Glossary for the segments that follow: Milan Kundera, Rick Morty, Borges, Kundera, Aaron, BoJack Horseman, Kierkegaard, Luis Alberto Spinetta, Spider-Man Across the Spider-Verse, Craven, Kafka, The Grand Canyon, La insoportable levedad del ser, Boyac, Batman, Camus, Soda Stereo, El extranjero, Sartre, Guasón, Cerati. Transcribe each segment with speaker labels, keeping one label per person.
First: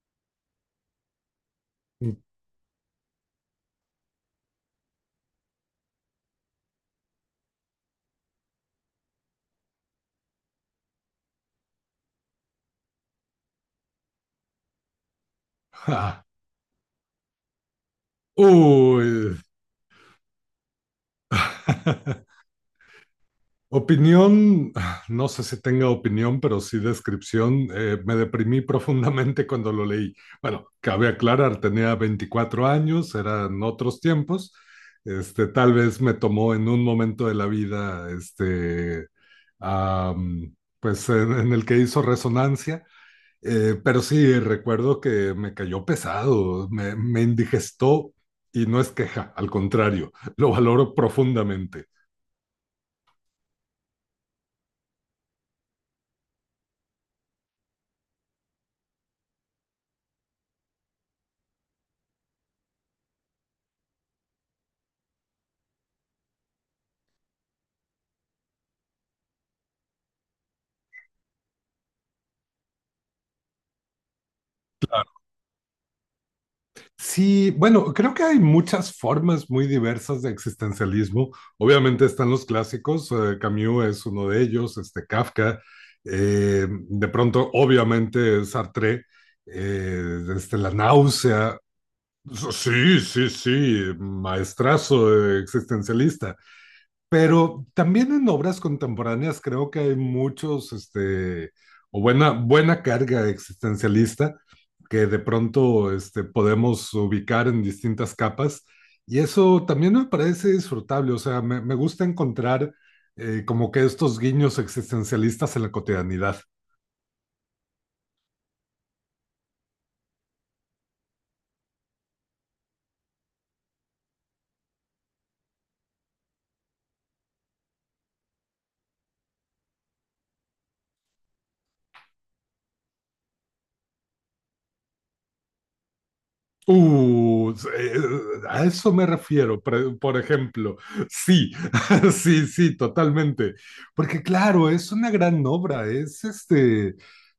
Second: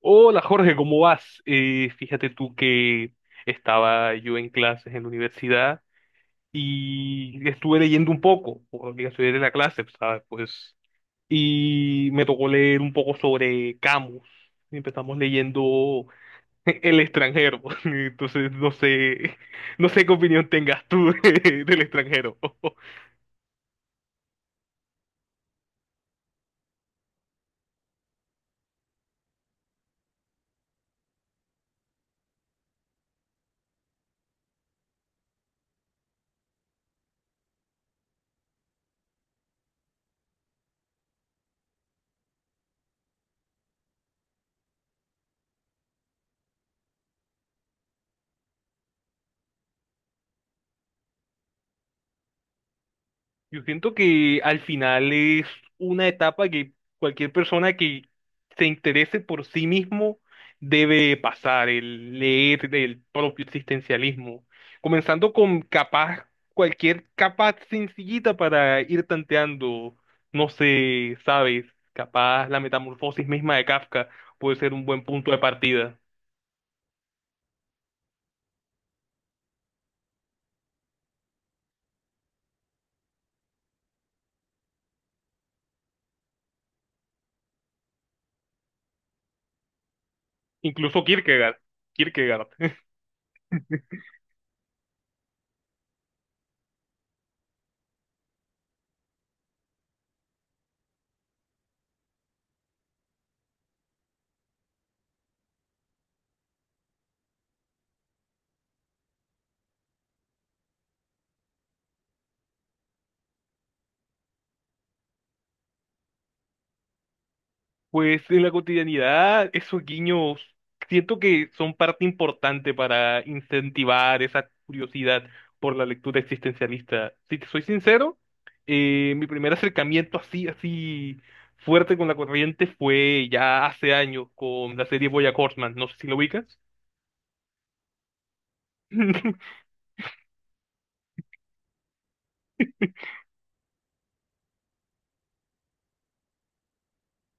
Speaker 1: Hola Jorge, ¿cómo vas? Fíjate tú que estaba yo en clases en la universidad y estuve leyendo un poco, por obligación de la clase, ¿sabes? Pues, y me tocó leer un poco sobre Camus. Y empezamos leyendo
Speaker 2: Ja.
Speaker 1: El extranjero. Entonces, no sé,
Speaker 2: Uy.
Speaker 1: no sé qué opinión tengas tú del extranjero.
Speaker 2: Opinión, no sé si tenga opinión, pero sí descripción. Me deprimí profundamente cuando lo leí. Bueno, cabe aclarar, tenía 24 años, eran otros tiempos. Este, tal vez me tomó en un momento de la vida, pues en el que hizo resonancia. Pero sí, recuerdo que me cayó pesado, me indigestó y no es queja, al contrario, lo valoro profundamente.
Speaker 1: Yo siento que al final es una etapa que cualquier persona que se interese por sí mismo debe pasar, el leer del propio existencialismo, comenzando con capaz, cualquier capa sencillita para ir tanteando, no sé, sabes, capaz la metamorfosis misma de Kafka puede ser un buen punto de partida,
Speaker 2: Sí, bueno, creo que hay muchas formas muy diversas de existencialismo. Obviamente están los clásicos, Camus es uno de ellos, este Kafka, de pronto, obviamente, Sartre, este, la
Speaker 1: incluso Kierkegaard,
Speaker 2: náusea.
Speaker 1: Kierkegaard.
Speaker 2: Sí, sí, sí, maestrazo existencialista. Pero también en obras contemporáneas creo que hay muchos, este, o buena carga existencialista que de pronto este, podemos ubicar en distintas capas. Y eso también me parece disfrutable, o sea, me gusta encontrar como que estos guiños existencialistas en la cotidianidad.
Speaker 1: Pues en la cotidianidad, esos guiños siento que son parte importante para incentivar esa curiosidad por la lectura existencialista. Si te soy sincero, mi primer acercamiento así, así fuerte con la corriente fue ya hace años con la serie BoJack Horseman. No sé si lo ubicas.
Speaker 2: Uh, eh, a eso me refiero, por ejemplo. Sí, sí, sí, totalmente. Porque claro, es una gran obra, es este,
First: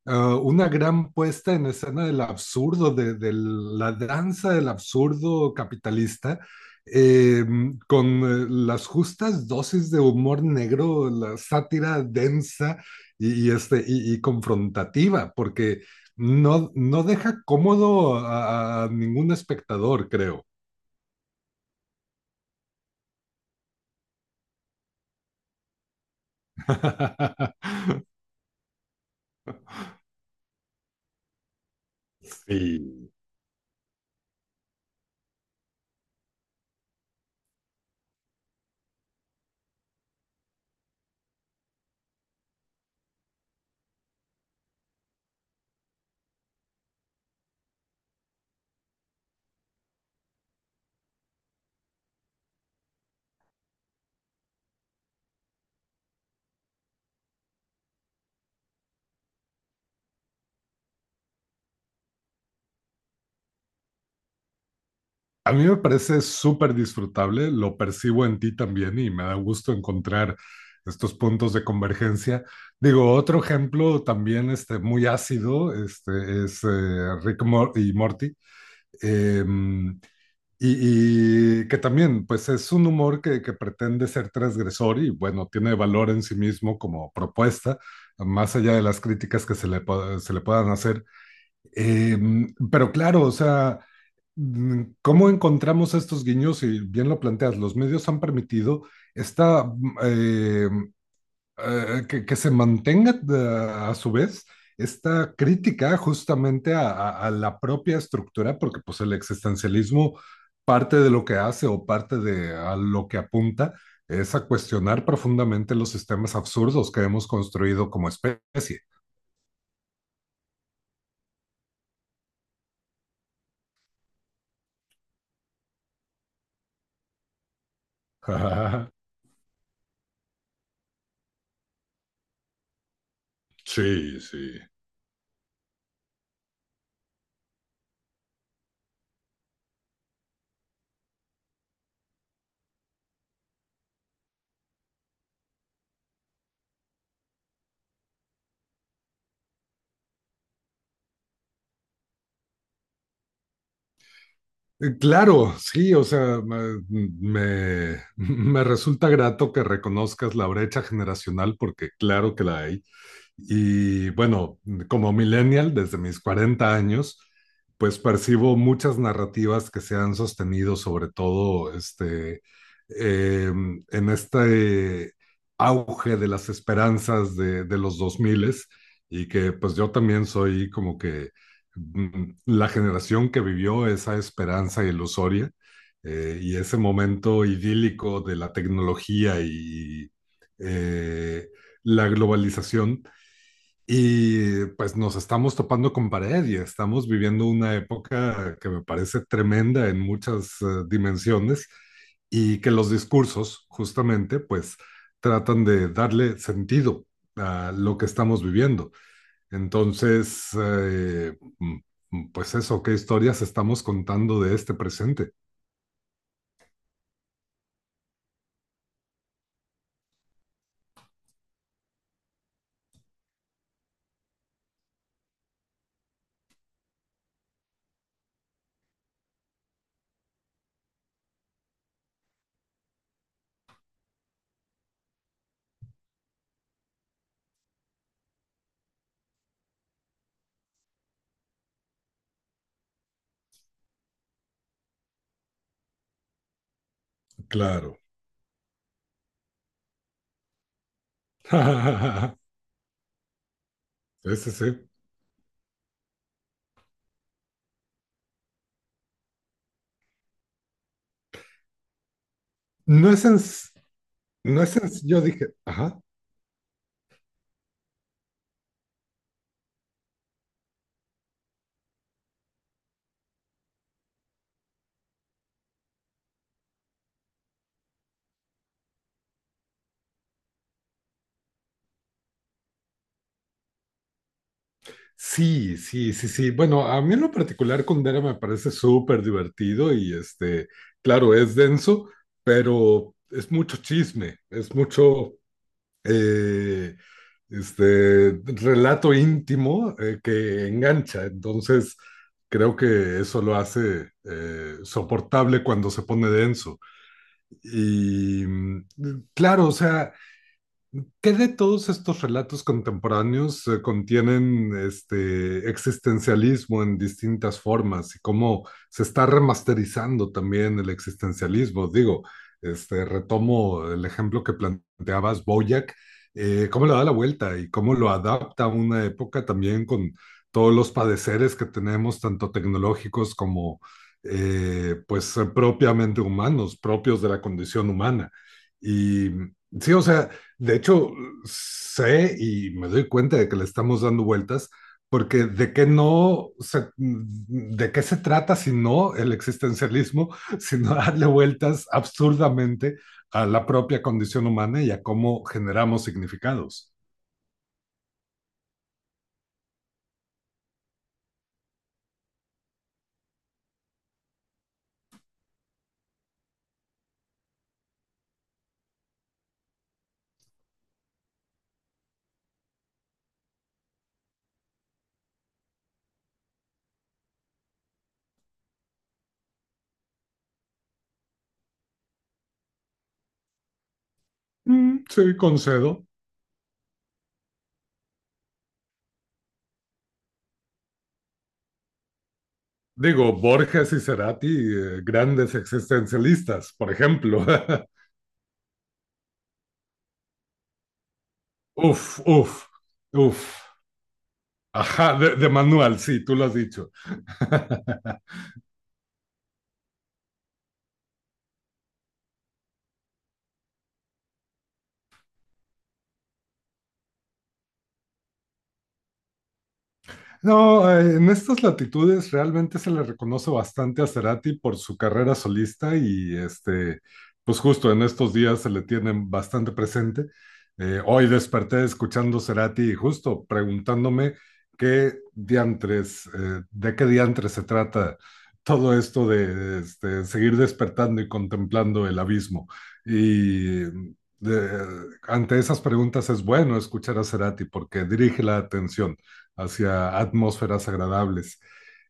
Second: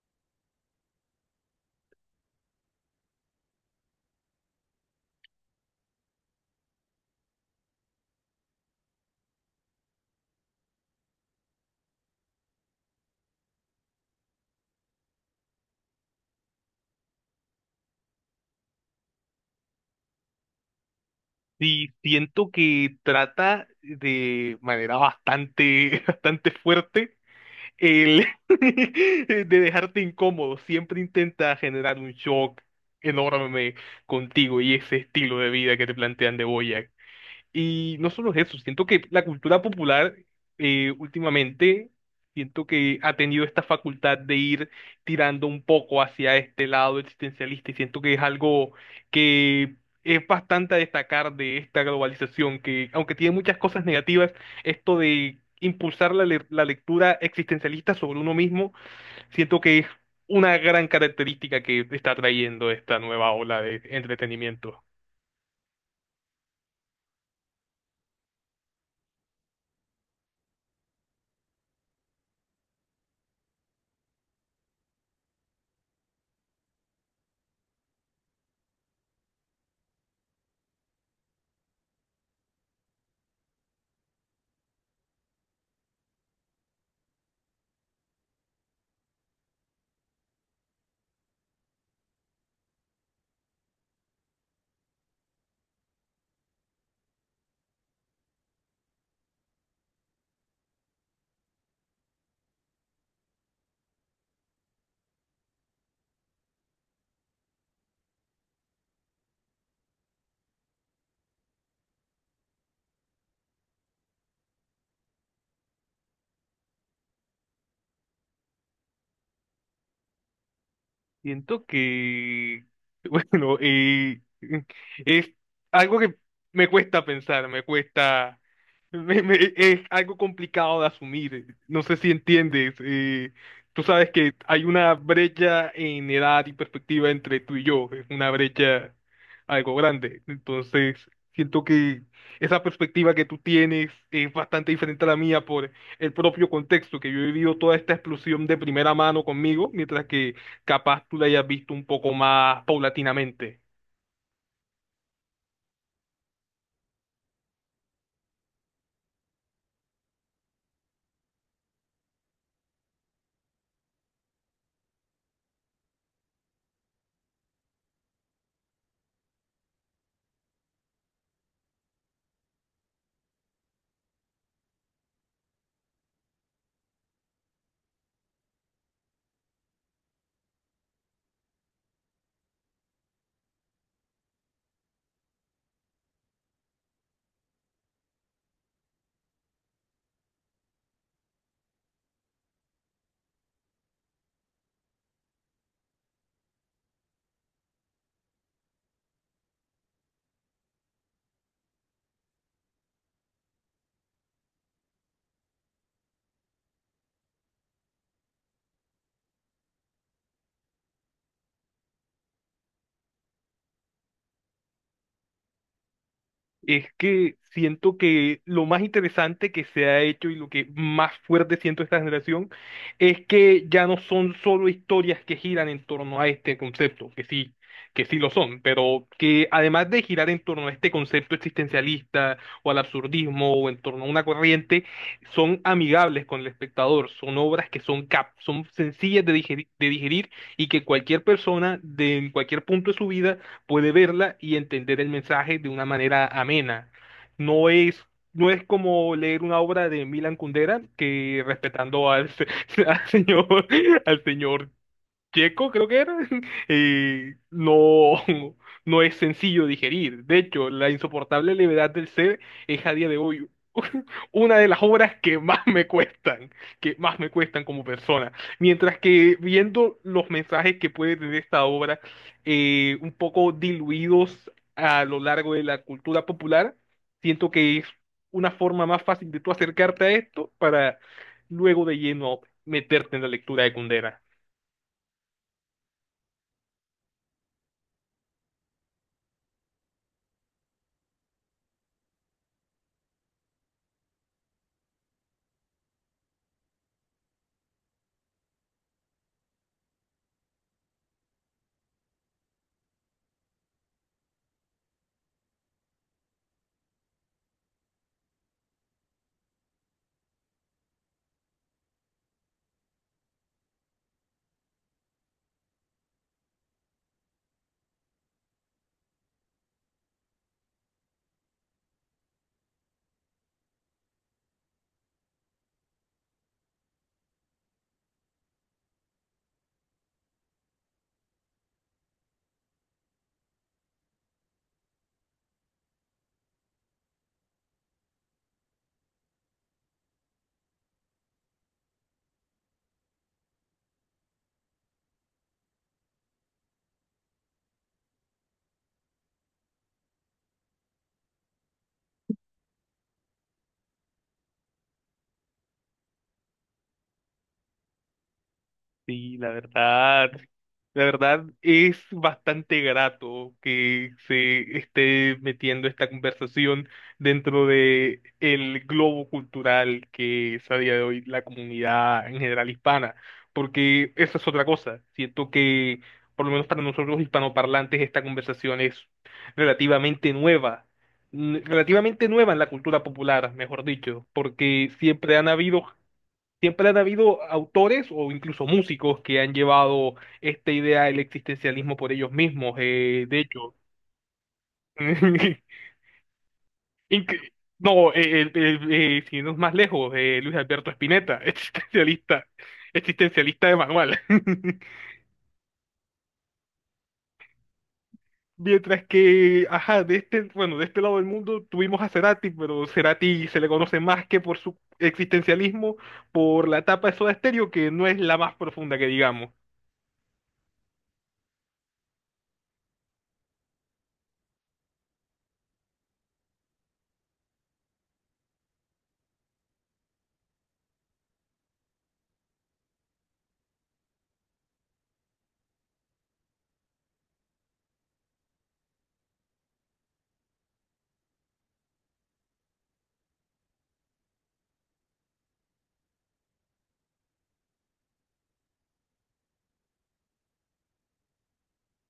Speaker 2: una gran puesta en escena del absurdo, de la danza del absurdo capitalista, eh, con las justas dosis de humor negro, la sátira densa este, y confrontativa, porque... No, no deja cómodo a ningún espectador, creo.
Speaker 1: Sí, siento que trata de manera bastante, bastante fuerte el de dejarte incómodo, siempre intenta generar un shock
Speaker 2: Sí.
Speaker 1: enorme contigo y ese estilo de vida que te plantean de, y no solo eso, siento que la cultura popular últimamente, siento que ha tenido esta facultad de ir tirando un poco hacia este lado existencialista, y siento que es algo que es bastante a destacar de esta globalización, que aunque tiene muchas cosas negativas, esto de impulsar la lectura existencialista sobre uno mismo, siento que es una gran característica que está trayendo esta nueva ola de entretenimiento.
Speaker 2: A mí me parece súper disfrutable, lo percibo en ti también y me da gusto encontrar estos puntos de convergencia. Digo, otro ejemplo también este, muy ácido este, es Rick y Morty. Em, y que también, pues es un humor que pretende ser transgresor y bueno, tiene valor en sí mismo como propuesta, más allá de las críticas que se se le puedan hacer. Eh, pero claro, o sea, ¿cómo encontramos estos guiños? Y bien lo planteas, los medios han permitido esta que se mantenga a su vez esta crítica justamente a la propia estructura, porque pues el existencialismo parte de lo que hace o parte de a lo que apunta es a cuestionar profundamente los sistemas absurdos que hemos construido como especie.
Speaker 1: Siento que, bueno, es algo que me cuesta pensar, me cuesta, es algo complicado de asumir. No sé si entiendes. Tú sabes
Speaker 2: Sí,
Speaker 1: que
Speaker 2: sí.
Speaker 1: hay una brecha en edad y perspectiva entre tú y yo, es una brecha algo grande. Entonces, siento que esa perspectiva que tú tienes es bastante diferente a la mía por el propio contexto, que yo he vivido toda esta explosión de primera mano conmigo, mientras que capaz tú la hayas visto un poco más paulatinamente.
Speaker 2: Claro, sí, o sea, me resulta grato que reconozcas la brecha generacional porque claro que la hay. Y bueno, como millennial, desde mis 40 años, pues percibo muchas narrativas que se han sostenido, sobre todo este, eh, en este auge de las esperanzas de los 2000, y que pues yo también soy como que la generación que vivió esa esperanza ilusoria y ese momento idílico de la tecnología y eh, la globalización y pues nos estamos topando con pared y estamos viviendo una época que me parece tremenda en muchas dimensiones y que los discursos justamente pues tratan de darle sentido a lo que estamos viviendo. Entonces, pues eso, ¿qué historias estamos contando de este presente?
Speaker 1: Es que siento que lo más interesante que se ha hecho y lo que más fuerte siento esta generación es que ya no son solo historias que giran en torno a este concepto, que sí lo son, pero que además de girar en torno a este concepto existencialista o al absurdismo o en torno a una corriente, son amigables con el espectador, son obras que son cap, son sencillas de digerir, de digerir, y que cualquier persona de en cualquier punto de su vida puede verla y entender el mensaje de una manera amena. No
Speaker 2: Claro.
Speaker 1: es, no es como leer una obra de Milan Kundera que respetando al, se- al señor, al
Speaker 2: Ese sí.
Speaker 1: señor
Speaker 2: Sí.
Speaker 1: checo, creo que era, no, no es sencillo digerir. De hecho, la insoportable levedad del ser es a día
Speaker 2: No
Speaker 1: de
Speaker 2: es, en-
Speaker 1: hoy una
Speaker 2: no
Speaker 1: de
Speaker 2: es,
Speaker 1: las
Speaker 2: en-
Speaker 1: obras
Speaker 2: yo
Speaker 1: que
Speaker 2: dije,
Speaker 1: más me
Speaker 2: ajá.
Speaker 1: cuestan, que más me cuestan como persona. Mientras que viendo los mensajes que puede tener esta obra, un poco diluidos a lo largo de la cultura popular, siento que es una forma más fácil de tú acercarte a esto para luego de lleno meterte en la lectura de Kundera.
Speaker 2: Sí, sí, sí, sí. Bueno, a mí en lo particular Kundera me parece súper divertido y este, claro, es denso, pero es mucho chisme, es mucho eh, este relato íntimo que engancha. Entonces, creo que eso lo hace soportable cuando se pone denso. Y claro, o sea, ¿qué de todos estos relatos contemporáneos contienen este existencialismo en distintas formas y cómo se está remasterizando también el existencialismo? Digo, este, retomo el ejemplo que planteabas, Boyac, cómo le da la vuelta y cómo lo adapta a una época también con todos los padeceres que tenemos, tanto tecnológicos como pues propiamente humanos, propios de la condición humana. Y sí, o sea, de hecho, sé y me doy cuenta de que le estamos dando vueltas, porque de qué se trata si no el existencialismo, sino darle vueltas absurdamente a la propia condición humana y a cómo generamos significados.
Speaker 1: Sí, la verdad es bastante grato que se esté metiendo esta conversación dentro de el globo cultural que es a día de hoy la comunidad en general hispana, porque esa es otra cosa. Siento que, por lo menos para nosotros los hispanoparlantes, esta conversación es relativamente nueva, relativamente nueva en la cultura popular, mejor dicho, porque
Speaker 2: Sí,
Speaker 1: siempre han habido.
Speaker 2: concedo.
Speaker 1: Siempre han habido autores o incluso músicos que han llevado esta idea del existencialismo por ellos mismos.
Speaker 2: Digo,
Speaker 1: De hecho,
Speaker 2: Borges y Cerati, grandes
Speaker 1: Inc-
Speaker 2: existencialistas, por ejemplo.
Speaker 1: no, si no es más lejos, Luis Alberto Spinetta,
Speaker 2: Uf,
Speaker 1: existencialista,
Speaker 2: uf, uf.
Speaker 1: existencialista de manual.
Speaker 2: Ajá, de manual, sí, tú lo has dicho.
Speaker 1: Mientras que, ajá, de este, bueno, de este lado del mundo tuvimos a Cerati, pero Cerati se le conoce más que por su existencialismo, por la etapa de Soda Stereo, que no es la más profunda que digamos.
Speaker 2: No, en estas latitudes realmente se le reconoce bastante a Cerati por su carrera solista y este, pues justo en estos días se le tienen bastante presente. Hoy desperté escuchando Cerati y justo preguntándome qué diantres, de qué diantres se trata todo esto de este, seguir despertando y contemplando el abismo. Y de- ante esas preguntas es bueno escuchar a Cerati porque dirige la atención hacia atmósferas agradables.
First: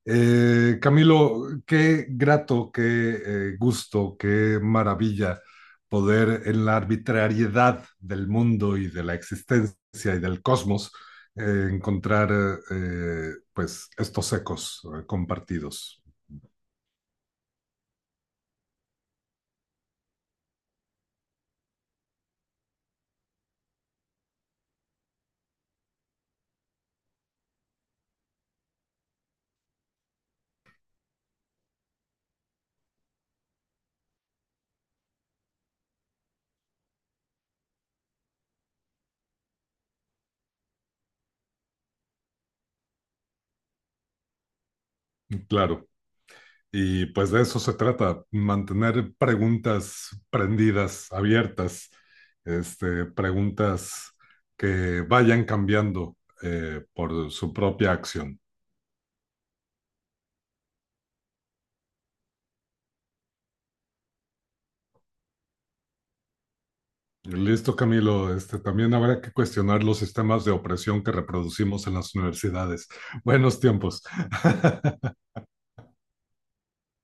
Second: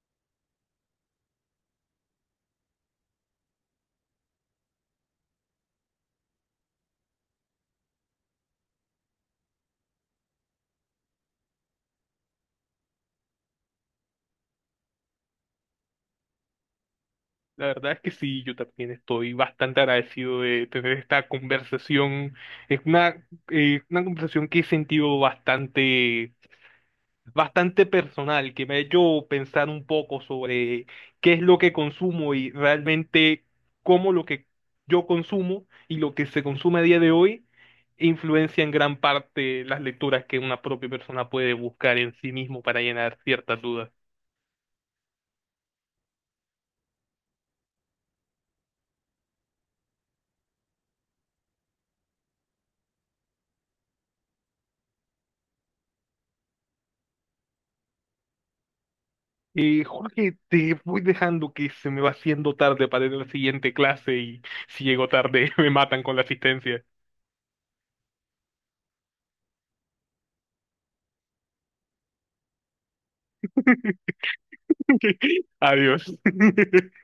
Speaker 2: Camilo, qué grato, qué gusto, qué maravilla poder en la arbitrariedad del mundo y de la existencia y del cosmos encontrar pues estos ecos compartidos.
Speaker 1: La verdad es que sí, yo también estoy bastante agradecido de tener esta conversación. Es una conversación que he sentido bastante, bastante personal, que me ha hecho pensar un poco sobre qué es lo que consumo y realmente cómo lo que yo consumo y lo que se consume a día de hoy influencia en gran parte las lecturas que una propia persona puede buscar en sí mismo para llenar ciertas dudas.
Speaker 2: Claro. Y pues de eso se trata, mantener preguntas prendidas, abiertas, este, preguntas que vayan cambiando por su propia acción.
Speaker 1: Jorge, te voy dejando, que se me va haciendo tarde para ir a la siguiente clase, y si llego tarde me matan con la asistencia.
Speaker 2: Listo, Camilo. Este, también habrá que cuestionar los sistemas de opresión que reproducimos en las universidades. Buenos tiempos.
Speaker 1: Adiós.